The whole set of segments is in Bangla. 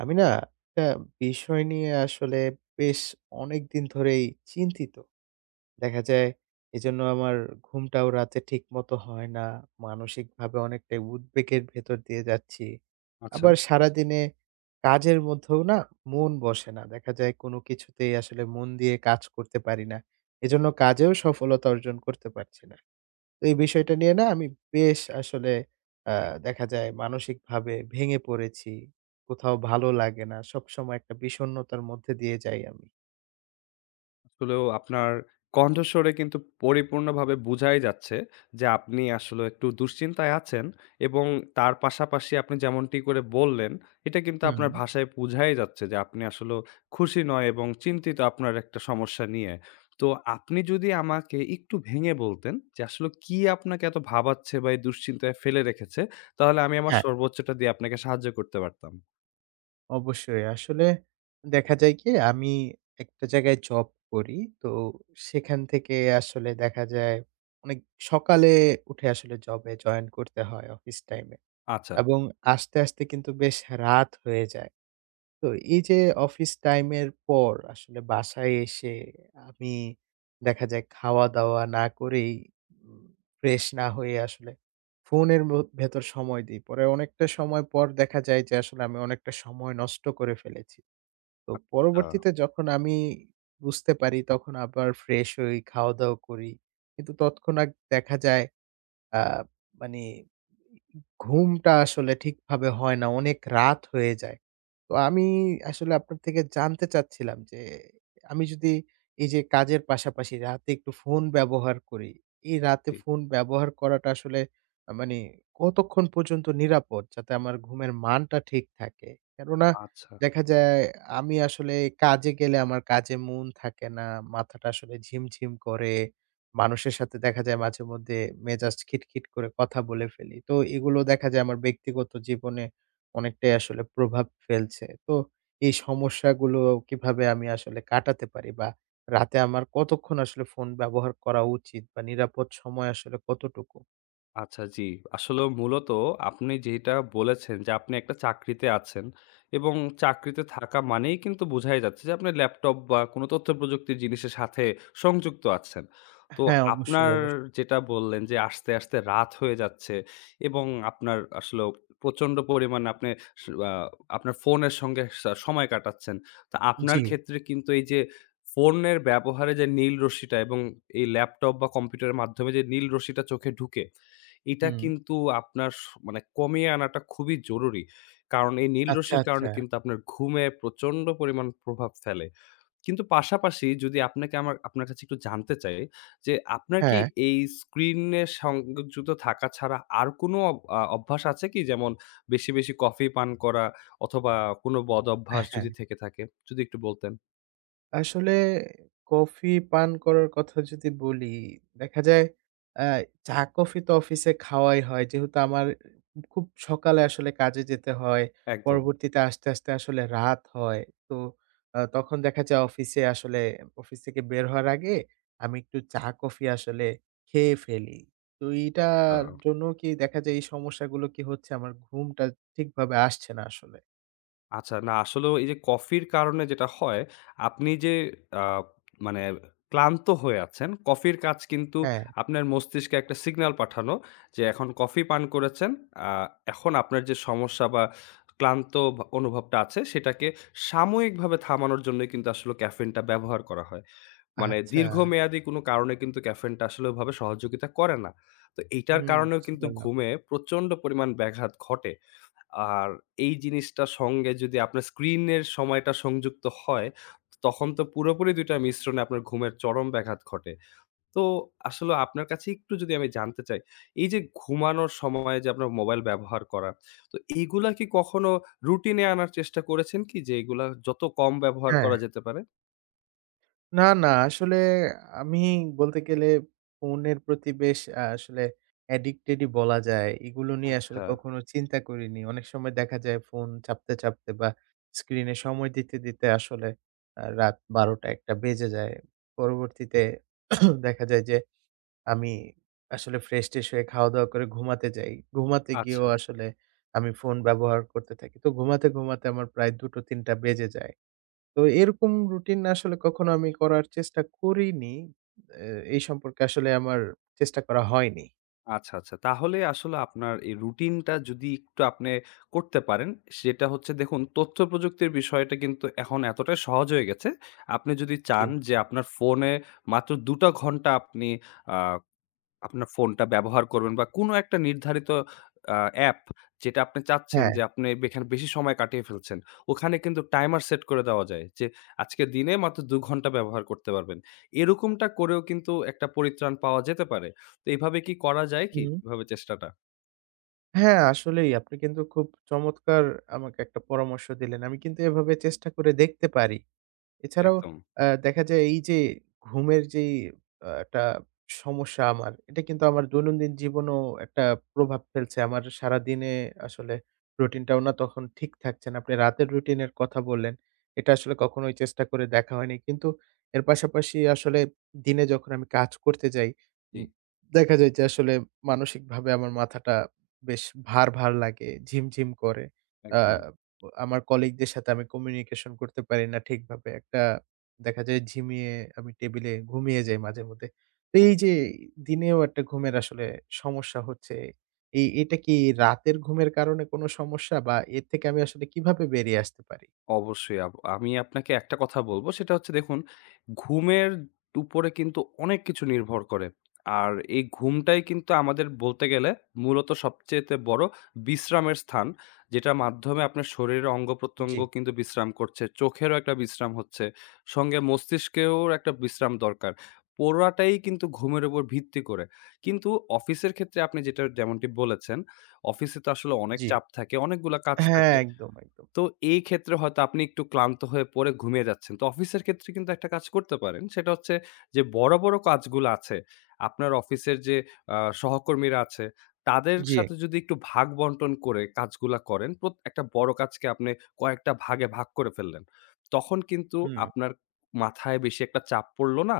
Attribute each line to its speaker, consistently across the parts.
Speaker 1: আমি না, একটা বিষয় নিয়ে আসলে বেশ অনেকদিন ধরেই চিন্তিত। দেখা যায়, এজন্য আমার ঘুমটাও রাতে ঠিকমতো হয় না। মানসিক ভাবে অনেকটাই উদ্বেগের ভেতর দিয়ে যাচ্ছি।
Speaker 2: আচ্ছা।
Speaker 1: আবার সারাদিনে কাজের মধ্যেও না মন বসে না। দেখা যায় কোন কিছুতেই আসলে মন দিয়ে কাজ করতে পারি না। এজন্য কাজেও সফলতা অর্জন করতে পারছি না। তো এই বিষয়টা নিয়ে না আমি বেশ আসলে অ্যা দেখা যায় মানসিক ভাবে ভেঙে পড়েছি। কোথাও ভালো লাগে না, সবসময় একটা বিষন্নতার মধ্যে দিয়ে যাই আমি।
Speaker 2: আসলেও আপনার কণ্ঠস্বরে কিন্তু পরিপূর্ণভাবে বুঝাই যাচ্ছে, যে আপনি আসলে একটু দুশ্চিন্তায় আছেন। এবং তার পাশাপাশি আপনি যেমনটি করে বললেন এটা কিন্তু
Speaker 1: হুম।
Speaker 2: আপনার ভাষায় বুঝাই যাচ্ছে, যে আপনি আসলেও খুশি নয় এবং চিন্তিত আপনার একটা সমস্যা নিয়ে। তো আপনি যদি আমাকে একটু ভেঙে বলতেন যে আসলে কি আপনাকে এত ভাবাচ্ছে, বা এই দুশ্চিন্তায় ফেলে রেখেছে? তাহলে আমি আমার
Speaker 1: হ্যাঁ।
Speaker 2: সর্বোচ্চটা দিয়ে আপনাকে সাহায্য করতে পারতাম।
Speaker 1: অবশ্যই। আসলে দেখা যায় কি? আমি একটা জায়গায় জব করি। তো সেখান থেকে আসলে দেখা যায় অনেক সকালে উঠে আসলে জবে জয়েন করতে হয় অফিস টাইমে।
Speaker 2: আচ্ছা।
Speaker 1: এবং আসতে, আসতে কিন্তু বেশ হা রাত হয়ে যায়। তো এই যে অফিস টাইমের পর আসলে বাসায় এসে আমি দেখা যায় খাওয়া-দাওয়া না করেই উম ফ্রেশ না হয়ে আসলে ফোনের মো ভেতর সময় দিই। পরে অনেকটা সময় পর দেখা যায় যে আসলে আমি অনেকটা সময় নষ্ট করে ফেলেছি। তো
Speaker 2: আচ্ছা।
Speaker 1: পরবর্তীতে যখন আমি বুঝতে পারি তখন আবার ফ্রেশ হই, খাওয়া-দাওয়া করি। কিন্তু তৎক্ষণাৎ আগ দেখা যায় আ মানে ঘুমটা আসলে ঠিকভাবে হয় না, অনেক রাত হয়ে যায়। তো আমি আসলে আপনার থেকে জানতে চাচ্ছিলাম যে আমি যদি এই যে কাজের পাশাপাশি রাতে একটু ফোন ব্যবহার করি। এই রাতে
Speaker 2: জি।
Speaker 1: ফোন ব্যবহার করাটা আসলে আ মানে কতক্ষণ পর্যন্ত নিরাপদ যাতে আমার ঘুমের মানটা ঠিক থাকে? কেননা
Speaker 2: আচ্ছা।
Speaker 1: দেখা যায় আমি আসলে কাজে গেলে আমার কাজে মন থাকে না, মাথাটা আসলে ঝিমঝিম করে। মানুষের সাথে দেখা যায় মাঝেমধ্যে মেজাজ খিটখিট করে কথা বলে ফেলি। তো এগুলো দেখা যায় আমার ব্যক্তিগত জীবনে অনেকটাই আসলে প্রভাব ফেলছে। তো এই সমস্যাগুলো কিভাবে আমি আসলে কাটাতে পারি বা রাতে আমার কতক্ষণ আসলে ফোন ব্যবহার করা উচিত বা নিরাপদ সময় আসলে কতটুকু?
Speaker 2: আচ্ছা, জি। আসলেও মূলত আপনি যেটা বলেছেন যে আপনি একটা চাকরিতে আছেন। এবং চাকরিতে থাকা মানেই কিন্তু বুঝাই যাচ্ছে যে আপনার ল্যাপটপ বা কোন তথ্যপ্রযুক্তির জিনিসের সাথে সংযুক্ত আছেন।
Speaker 1: অ্যা
Speaker 2: তো
Speaker 1: হ্যাঁ, অবশ্যই,
Speaker 2: আপনার
Speaker 1: অবশ্য
Speaker 2: যেটা বললেন যে আসতে, আসতে রাত হয়ে যাচ্ছে এবং আপনার আসলেও প্রচণ্ড পরিমাণ আপনে স আ আপনার ফোনের সঙ্গে সা সময় কাটাচ্ছেন। তা আপনার
Speaker 1: জি।
Speaker 2: ক্ষেত্রে কিন্তু এই যে ফোনের ব্যবহারে যে নীল রশ্মিটা এবং এই ল্যাপটপ বা কম্পিউটারের মাধ্যমে যে নীল রশ্মিটা চোখে ঢুকে, এইটা
Speaker 1: হুম।
Speaker 2: কিন্তু আপনার স মানে কমিয়ে আনাটা খুবই জরুরি। কারণ এই নীল
Speaker 1: আচ্ছা,
Speaker 2: রশ্মির
Speaker 1: আচ্ছা।
Speaker 2: কারণে কিন্তু আপনার ঘুমে প্রচণ্ড পরিমাণ প্রভাব ফেলে। কিন্তু পাশাপাশি যদি আপনাকে আমার আপনার কাছে একটু জানতে চাই? যে আপনার কি
Speaker 1: হ্যাঁ।
Speaker 2: এই স্ক্রিনে সংযুক্ত থাকা ছাড়া আর কোনো আ অভ্যাস আছে কি? যেমন বেশি, বেশি কফি পান করা? অথবা কোন বদ
Speaker 1: অ্যা
Speaker 2: অভ্যাস
Speaker 1: হ্যাঁ।
Speaker 2: যদি থেকে থাকে। যদি একটু বলতেন?
Speaker 1: আসলে কফি পান করার কথা যদি বলি। দেখা যায় অ্যা চা-কফি তো অফিসে খাওয়াই হয়। যেহেতু আমার খুব সকালে আসলে কাজে যেতে হয়।
Speaker 2: একদম।
Speaker 1: পরবর্তীতে আসতে, আসতে আসলে রাত হয়। তো আ তখন দেখা যায় অফিসে আসলে অফিস থেকে বের হওয়ার আগে আমি একটু চা-কফি আসলে খেয়ে ফেলি। তো এইটার
Speaker 2: হা
Speaker 1: জন্য কি দেখা যায় এই সমস্যাগুলো কি হচ্ছে? আমার ঘুমটা ঠিকভাবে আসছে না আসলে।
Speaker 2: আচ্ছা, না আসলে এই যে কফির কারণে যেটা হয়, আপনি যে অ্যা মানে ক্লান্ত হয়ে আছেন কফির কাজ কিন্তু
Speaker 1: হ্যাঁ।
Speaker 2: আপনার মস্তিষ্কে একটা সিগন্যাল পাঠানো, যে এখন কফি পান করেছেন। অ্যা এখন আপনার যে সমস্যা বা ক্লান্ত ব অনুভবটা আছে, সেটাকে সাময়িকভাবে থামানোর জন্যই কিন্তু আসলে ক্যাফেইনটা ব্যবহার করা হয়। মানে
Speaker 1: আচ্ছা।
Speaker 2: দীর্ঘমেয়াদী কোন কারণে কিন্তু ক্যাফেইনটা আসলে ওইভাবে সহযোগিতা করে না। তো এইটার
Speaker 1: হুম,
Speaker 2: কারণেও
Speaker 1: বুঝতে
Speaker 2: কিন্তু
Speaker 1: পারলাম।
Speaker 2: ঘুমে প্রচণ্ড পরিমাণ ব্যাঘাত ঘটে। আর এই জিনিসটার সঙ্গে যদি আপনার স্ক্রিনের সময়টা সংযুক্ত হয়, তখন তো পুরোপুরি ২ টার মিশ্রণে আপনার ঘুমের চরম ব্যাঘাত ঘটে। তো আসলে আপনার কাছে একটু যদি আমি জানতে চাই, এই যে ঘুমানোর সময়ে যে আপনার মোবাইল ব্যবহার করা। তো এইগুলা কি কখনো রুটিনে আনার চেষ্টা করেছেন কি যে এইগুলা যত কম ব্যবহার করা
Speaker 1: হ্যাঁ।
Speaker 2: যেতে পারে?
Speaker 1: না, না আসলে আমি বলতে গেলে ফোনের প্রতি বেশ অ্যা আসলে addicted-ই বলা যায়। এগুলো নিয়ে আসলে
Speaker 2: আচ্ছা।
Speaker 1: কখনো চিন্তা করিনি। অনেক সময় দেখা যায় ফোন চাপতে, চাপতে বা স্ক্রিনে সময় দিতে, দিতে আসলে অ্যা রাত ১২ঃ০০ টা ১ঃ০০ টা বেজে যায়। পরবর্তীতে দেখা যায় যে, আমি আসলে ফ্রেশ-টেশ হয়ে খাওয়া-দাওয়া করে ঘুমাতে যাই। ঘুমাতে গিয়েও
Speaker 2: আচ্ছা।
Speaker 1: আসলে আমি ফোন ব্যবহার করতে থাকি। তো ঘুমাতে, ঘুমাতে আমার প্রায় ২ঃ০০-৩ঃ০০ টা বেজে যায়। তো এরকম routine আসলে কখনো আমি করার চেষ্টা করিনি। অ্যা এই সম্পর্কে আসলে আমার চেষ্টা করা হয়নি।
Speaker 2: আচ্ছা, আচ্ছা। তাহলে আসলে আপনার এই রুটিনটা যদি একটু আপনে করতে পারেন। সেটা হচ্ছে দেখুন, তথ্যপ্রযুক্তির বিষয়টা কিন্তু এখন এতটা সহজ হয়ে গেছে। আপনি যদি চান
Speaker 1: জ্বী।
Speaker 2: যে আপনার ফোনে মাত্র ২ টা ঘন্টা আপনি আ আপনার ফোনটা ব্যবহার করবেন বা কোন একটা নির্ধারিত অ্যা অ্যাপ, যেটা আপনি চাচ্ছেন যে
Speaker 1: হ্যাঁ।
Speaker 2: আপনে বে এখানে বেশি সময় কাটিয়ে ফেলছেন। ওখানে কিন্তু টাইমার সেট করে দেওয়া যায়। যে আজকে দিনে মাত্র ২ ঘন্টা ব্যবহার করতে পারবেন। এরকমটা করেও কিন্তু একটা পরিত্রাণ পাওয়া যেতে পারে। তো এভাবে কি করা যায় কি?
Speaker 1: হুম।
Speaker 2: এভাবে চেষ্টাটা?
Speaker 1: হ্যাঁ, আসলেই। আপনি কিন্তু খুব চমৎকার আমাকে একটা পরামর্শ দিলেন। আমি কিন্তু এভাবে চেষ্টা করে দেখতে পারি। এছাড়াও
Speaker 2: একদম।
Speaker 1: অ্যা দেখা যায় এই যে ঘুমের যেই আ একটা সমস্যা আমার, এটা কিন্তু আমার দৈনন্দিন জীবনেও একটা প্রভাব ফেলছে। আমার সারাদিনে আসলে routine-টাও না তখন ঠিক থাকছে না। আপনি রাতের routine-এর কথা বললেন। এটা আসলে কখনোই চেষ্টা করে দেখা হয়নি। কিন্তু এর পাশাপাশি আসলে দিনে যখন আমি কাজ করতে যাই,
Speaker 2: জ্বী।
Speaker 1: উম দেখা যায় যে আসলে মানসিক ভাবে আমার মাথাটা বেশ ভার, ভার লাগে, ঝিম, ঝিম করে। অ্যা
Speaker 2: একদম।
Speaker 1: আমার colleague দের সাথে আমি communication করতে পারি না ঠিকভাবে। একটা দেখা যায় ঝিমিয়ে আমি টেবিলে ঘুমিয়ে যাই মাঝে-মধ্যে। তো
Speaker 2: হু,
Speaker 1: এই
Speaker 2: হু।
Speaker 1: যে দিনেও একটা ঘুমের আসলে সমস্যা হচ্ছে। এই, এটা কি রাতের ঘুমের কারণে কোন সমস্যা বা এর থেকে আমি আসলে কিভাবে বেরিয়ে আসতে পারি?
Speaker 2: অবশ্যই। আব আমি আপনাকে একটা কথা বলব। সেটা হচ্ছে দেখুন, ঘুমের উপরে কিন্তু অনেক কিছু নির্ভর করে। আর এই ঘুমটাই কিন্তু আমাদের বলতে গেলে মূলত সবচাইতে বড় বিশ্রামের স্থান। যেটার মাধ্যমে আপনার শরীরে অঙ্গ-প্রত্যঙ্গ
Speaker 1: জ্বী।
Speaker 2: কিন্তু বিশ্রাম করছে, চোখেরও একটা বিশ্রাম হচ্ছে, সঙ্গে মস্তিষ্কেরও একটা বিশ্রাম দরকার। পুরাটাই কিন্তু ঘুমের উপর ভিত্তি করে। কিন্তু অফিসের ক্ষেত্রে আপনি যেটা যেমনটি বলেছেন। অফিসে তো আসলে অনেক
Speaker 1: জ্বী।
Speaker 2: চাপ থাকে, অনেকগুলা কাজ
Speaker 1: হ্যাঁ
Speaker 2: থাকে।
Speaker 1: একদম, একদম।
Speaker 2: তো এই ক্ষেত্রে হয়তো আপনি একটু ক্লান্ত হয়ে পড়ে ঘুমিয়ে যাচ্ছেন। তো অফিসের ক্ষেত্রে কিন্তু একটা কাজ করতে পারেন। সেটা হচ্ছে যে বড়, বড় কাজগুলা আছে, আপনার অফিসের যে আ সহকর্মীরা আছে, তাদের
Speaker 1: জ্বী।
Speaker 2: সাথে যদি একটু ভাগ-বন্টন করে কাজগুলা করেন। প্রত একটা বড় কাজকে আপনি কয়েকটা ভাগে ভাগ করে ফেললেন। তখন কিন্তু
Speaker 1: হুম।
Speaker 2: আপনার মাথায় বেশি একটা চাপ পড়ল না।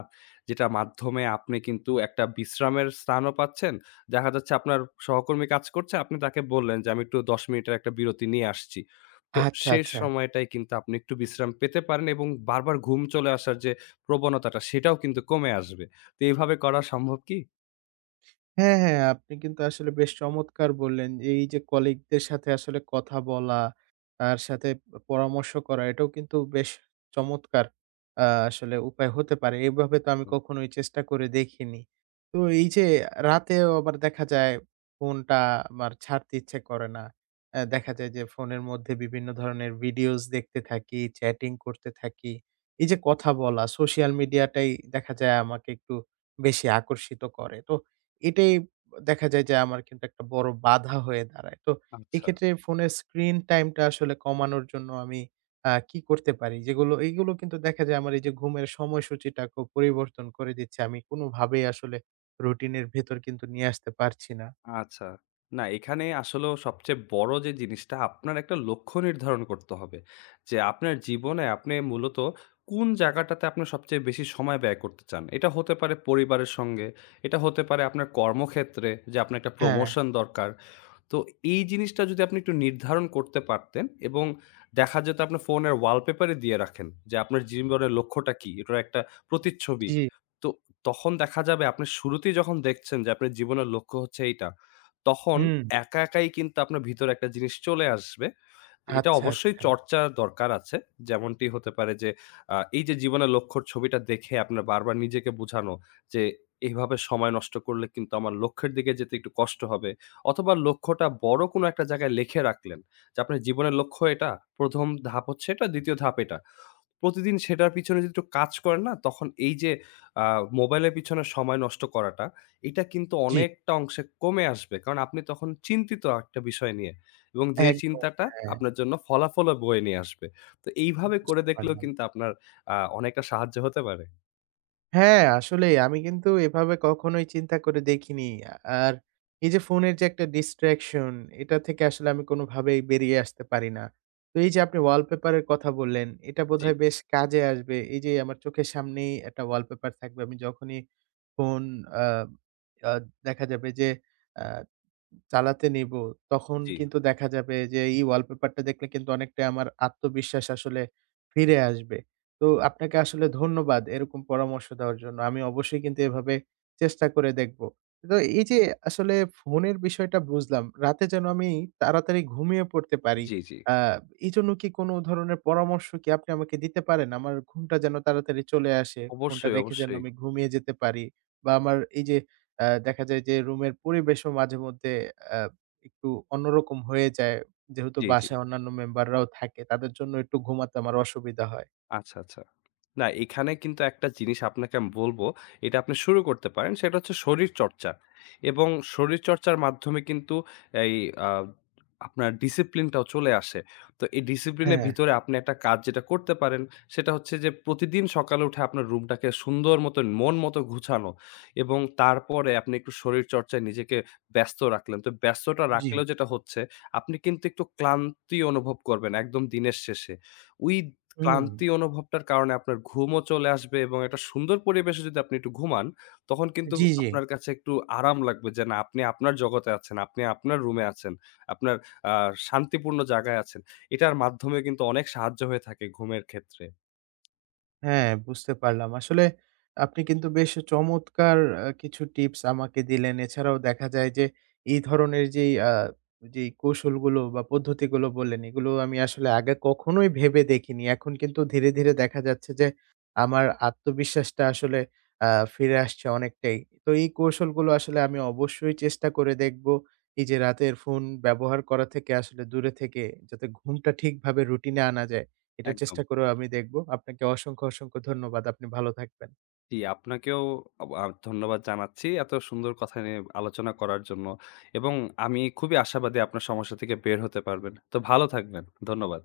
Speaker 2: যেটা মাধ্যমে আপনি কিন্তু একটা বিশ্রামের স্থানও পাচ্ছেন। দেখা যাচ্ছে আপনার সহকর্মী কাজ করছে, আপনি তাকে বললেন যে আমি একটু ১০ মিনিটের একটা বিরতি নিয়ে আসছি। তো
Speaker 1: আচ্ছা,
Speaker 2: সে
Speaker 1: আচ্ছা।
Speaker 2: সময়টায় কিন্তু আপনি একটু বিশ্রাম পেতে পারেন। এবং বারবার ঘুম চলে আসার যে প্রবণতাটা, সেটাও কিন্তু কমে আসবে। তো এভাবে করা সম্ভব কি?
Speaker 1: হ্যাঁ, হ্যাঁ আপনি কিন্তু আসলে বেশ চমৎকার বললেন। এই যে colleague দের সাথে আসলে কথা বলা, তার সাথে প পরামর্শ করা এটাও কিন্তু বেশ চমৎকার, আ আসলে উপায় হতে পারে। এভাবে তো আমি কখনোই চেষ্টা করে দেখিনি। তো এই যে রাতেও আবার দেখা যায় ফোনটা আমার ছাড়তে ইচ্ছে করে না। অ্যা দেখা যায় যে ফোনের মধ্যে বিভিন্ন ধরনের videos দেখতে থাকি, chatting করতে থাকি। এই যে কথা বলা social media টাই দেখা যায় আমাকে একটু বেশি আকর্ষিত করে। তো এটাই দেখা যায় যে আমার কিন্তু একটা বড় বাধা হয়ে দাঁড়ায়। তো
Speaker 2: আচ্ছা।
Speaker 1: এক্ষেত্রে ফোনের screen time টা আসলে কমানোর জন্য আমি, আ কি করতে পারি? যেগুলো, এইগুলো কিন্তু দেখা যায় আমার এই যে ঘুমের সময়সূচিটা খুব পরিবর্তন করে দিচ্ছে। আমি কোনো ভাবেই আসলে routine এর ভেতর কিন্তু নিয়ে আসতে পারছি না।
Speaker 2: আচ্ছা। না এখানে আসলেও সবচেয়ে বড় যে জিনিসটা আপনার একটা লক্ষ্য নির্ধারণ করতে হবে। যে আপনার জীবনে আপনি মূলত কোন জায়গাটাতে আপনি সবচেয়ে বেশি সময় ব্যয় করতে চান। এটা হতে পারে পরিবারের সঙ্গে, এটা হতে পারে আপনার কর্মক্ষেত্রে যে আপনার একটা
Speaker 1: হ্যাঁ।
Speaker 2: promotion দরকার। তো এই জিনিসটা যদি আপনি একটু নির্ধারণ করতে পারতেন এবং দেখা যেত আপনার ফোনের wall paper-ই দিয়ে রাখেন যে আপনার জীবনের লক্ষ্যটা কি, এটার একটা প্রতিচ্ছবি।
Speaker 1: জি।
Speaker 2: তো তখন দেখা যাবে আপনি শুরুতেই যখন দেখছেন যে, আপনার জীবনের লক্ষ্য হচ্ছে এইটা, তখন
Speaker 1: হুম।
Speaker 2: একা একাই কিন্তু আপনার ভিতরে একটা জিনিস চলে আসবে। এটা
Speaker 1: আচ্ছা,
Speaker 2: অবশ্যই
Speaker 1: আচ্ছা।
Speaker 2: চর্চার দরকার আছে। যেমনটি হতে পারে যে, আ এই যে জীবনের লক্ষ্যর ছবিটা দেখে আপনার বারবার নিজেকে বুঝানো যে, এভাবে সময় নষ্ট করলে কিন্তু আমার লক্ষ্যের দিকে যেতে একটু কষ্ট হবে। অথবা লক্ষ্যটা বড় কোন একটা জায়গায় লিখে রাখলেন যে আপনার জীবনের লক্ষ্য এটা, ১ম ধাপ হচ্ছে এটা, ২য় ধাপ এটা। প্রতিদিন সেটার পিছনে যদি একটু কাজ করেন না তখন এই যে আ মোবাইলের পিছনে সময় নষ্ট করাটা, এইটা কিন্তু
Speaker 1: জি।
Speaker 2: অনেকটা অংশে কমে আসবে। কারণ আপনি তখন চিন্তিত একটা বিষয় নিয়ে এবং যে
Speaker 1: একদম,
Speaker 2: চিন্তাটা
Speaker 1: হ্যাঁ।
Speaker 2: আপনার জন্য ফলাফলও বয়ে নিয়ে আসবে। তো এইভাবে করে
Speaker 1: বুঝতে
Speaker 2: দেখলেও
Speaker 1: পারলাম।
Speaker 2: কিন্তু আপনার আ অনেকটা সাহায্য হতে পারে।
Speaker 1: হ্যাঁ, আসলেই। আমি কিন্তু এভাবে কখনোই চিন্তা করে দেখিনি। আ আর এই যে ফোনের যে একটা distraction এটা থেকে আসলে আমি কোনোভাবেই বেরিয়ে আসতে পারি না। তো এই যে আপনি wallpaper এর কথা বললেন, এটা
Speaker 2: জি।
Speaker 1: বোধহয় বেশ কাজে আসবে। এই যে আমার চোখের সামনেই একটা wallpaper থাকবে। আমি যখনই ফোন, অ্যা অ্যা দেখা যাবে যে অ্যা চালাতে নিব, তখন
Speaker 2: জি।
Speaker 1: কিন্তু দেখা যাবে যে এই wallpaper-টা দেখলে কিন্তু অনেকটাই আমার আত্মবিশ্বাস আসলে ফিরে আসবে। তো আপনাকে আসলে ধন্যবাদ এরকম পরামর্শ দেওয়ার জন্য। আমি অবশ্যই কিন্তু এভাবে চেষ্টা করে দেখব। তো এই যে আসলে ফোনের বিষয়টা বুঝলাম। রাতে যেন আমি তাড়াতাড়ি ঘুমিয়ে পড়তে পারি,
Speaker 2: জি, জি।
Speaker 1: আ এই জন্য কি কোনো ধরনের পরামর্শ কি আপনি আমাকে দিতে পারেন? আমার ঘুমটা যেন তাড়াতাড়ি চলে আসে। ফোনটা
Speaker 2: অবশ্যই,
Speaker 1: রেখে যেন
Speaker 2: অবশ্যই।
Speaker 1: আমি ঘুমিয়ে যেতে পারি বা আমার এই যে অ্যা দেখা যায় যে রুমের পরিবেশও মাঝে-মধ্যে অ্যা একটু অন্যরকম হয়ে যায়। যেহেতু
Speaker 2: জি, জি।
Speaker 1: বাসায় অন্যান্য member-রাও থাকে তাদের জন্য একটু ঘুমাতে আমার অসুবিধা হয়।
Speaker 2: আচ্ছা, আচ্ছা। না এইখানে কিন্তু একটা জিনিস আপনাকে আমি বলব এটা আপনি শুরু করতে পারেন। সেটা হচ্ছে শরীরচর্চা। এবং শরীরচর্চার মাধ্যমে কিন্তু এই আ আপনার discipline-টাও চলে আসে। তো এই discipline-এর
Speaker 1: হ্যাঁ।
Speaker 2: ভিতরে আপনি একটা কাজ যেটা করতে পারেন। সেটা হচ্ছে যে প্রতিদিন সকালে উঠে আপনার রুমটাকে সুন্দর মতন, মন মতো গুছানো এবং তারপরে আপনি একটু শরীরচর্চায় নিজেকে ব্যস্ত রাখলেন। তো ব্যস্ততা
Speaker 1: জি।
Speaker 2: রাখলেও যেটা হচ্ছে। আপনি কিন্তু একটু ক্লান্তি অনুভব করবেন একদম দিনের শেষে। ওই
Speaker 1: হুম।
Speaker 2: ক্লান্তি অনুভবটার কারণে আপনার ঘুমও চলে আসবে এবং একটা সুন্দর পরিবেশে যদি আপনি একটু ঘুমান, তখন কিন্তু
Speaker 1: জি, জি।
Speaker 2: আপনার কাছে একটু আরাম লাগবে যে না আপনি আপনার জগতে আছেন, আপনি আপনার রুমে আছেন, আপনার আ শান্তিপূর্ণ জায়গায় আছেন। এটার মাধ্যমে কিন্তু অনেক সাহায্য হয়ে থাকে ঘুমের ক্ষেত্রে।
Speaker 1: হ্যাঁ, বুঝতে পারলাম। আসলে আপনি কিন্তু বেশ চমৎকার আ কিছু tips আমাকে দিলেন। এছাড়াও দেখা যায় যে এই ধরনের যেই আ যেই কৌশলগুলো বা পদ্ধতিগুলো বললেন, এগুলো আমি আসলে আগে কখনোই ভেবে দেখিনি। এখন কিন্তু ধীরে, ধীরে দেখা যাচ্ছে যে আমার আত্মবিশ্বাসটা আসলে অ্যা ফিরে আসছে অনেকটাই। তো এই কৌশলগুলো আসলে আমি অবশ্যই চেষ্টা করে দেখব। এই যে রাতের ফোন ব্যবহার করা থেকে আসলে দূরে থেকে যাতে ঘুমটা ঠিকভাবে routine-এ আনা যায়, এটা
Speaker 2: একদম।
Speaker 1: চেষ্টা করেও আমি দেখব। আপনাকে অসংখ্য, অসংখ্য ধন্যবাদ। আপনি ভালো থাকবেন।
Speaker 2: জি আপনাকেও ওবা ধন্যবাদ জানাচ্ছি এত সুন্দর কথা নিয়ে আলোচনা করার জন্য। এবং আমি খুবই আশাবাদী আপনার সমস্যা থেকে বের হতে পারবেন। তো ভালো থাকবেন, ধন্যবাদ।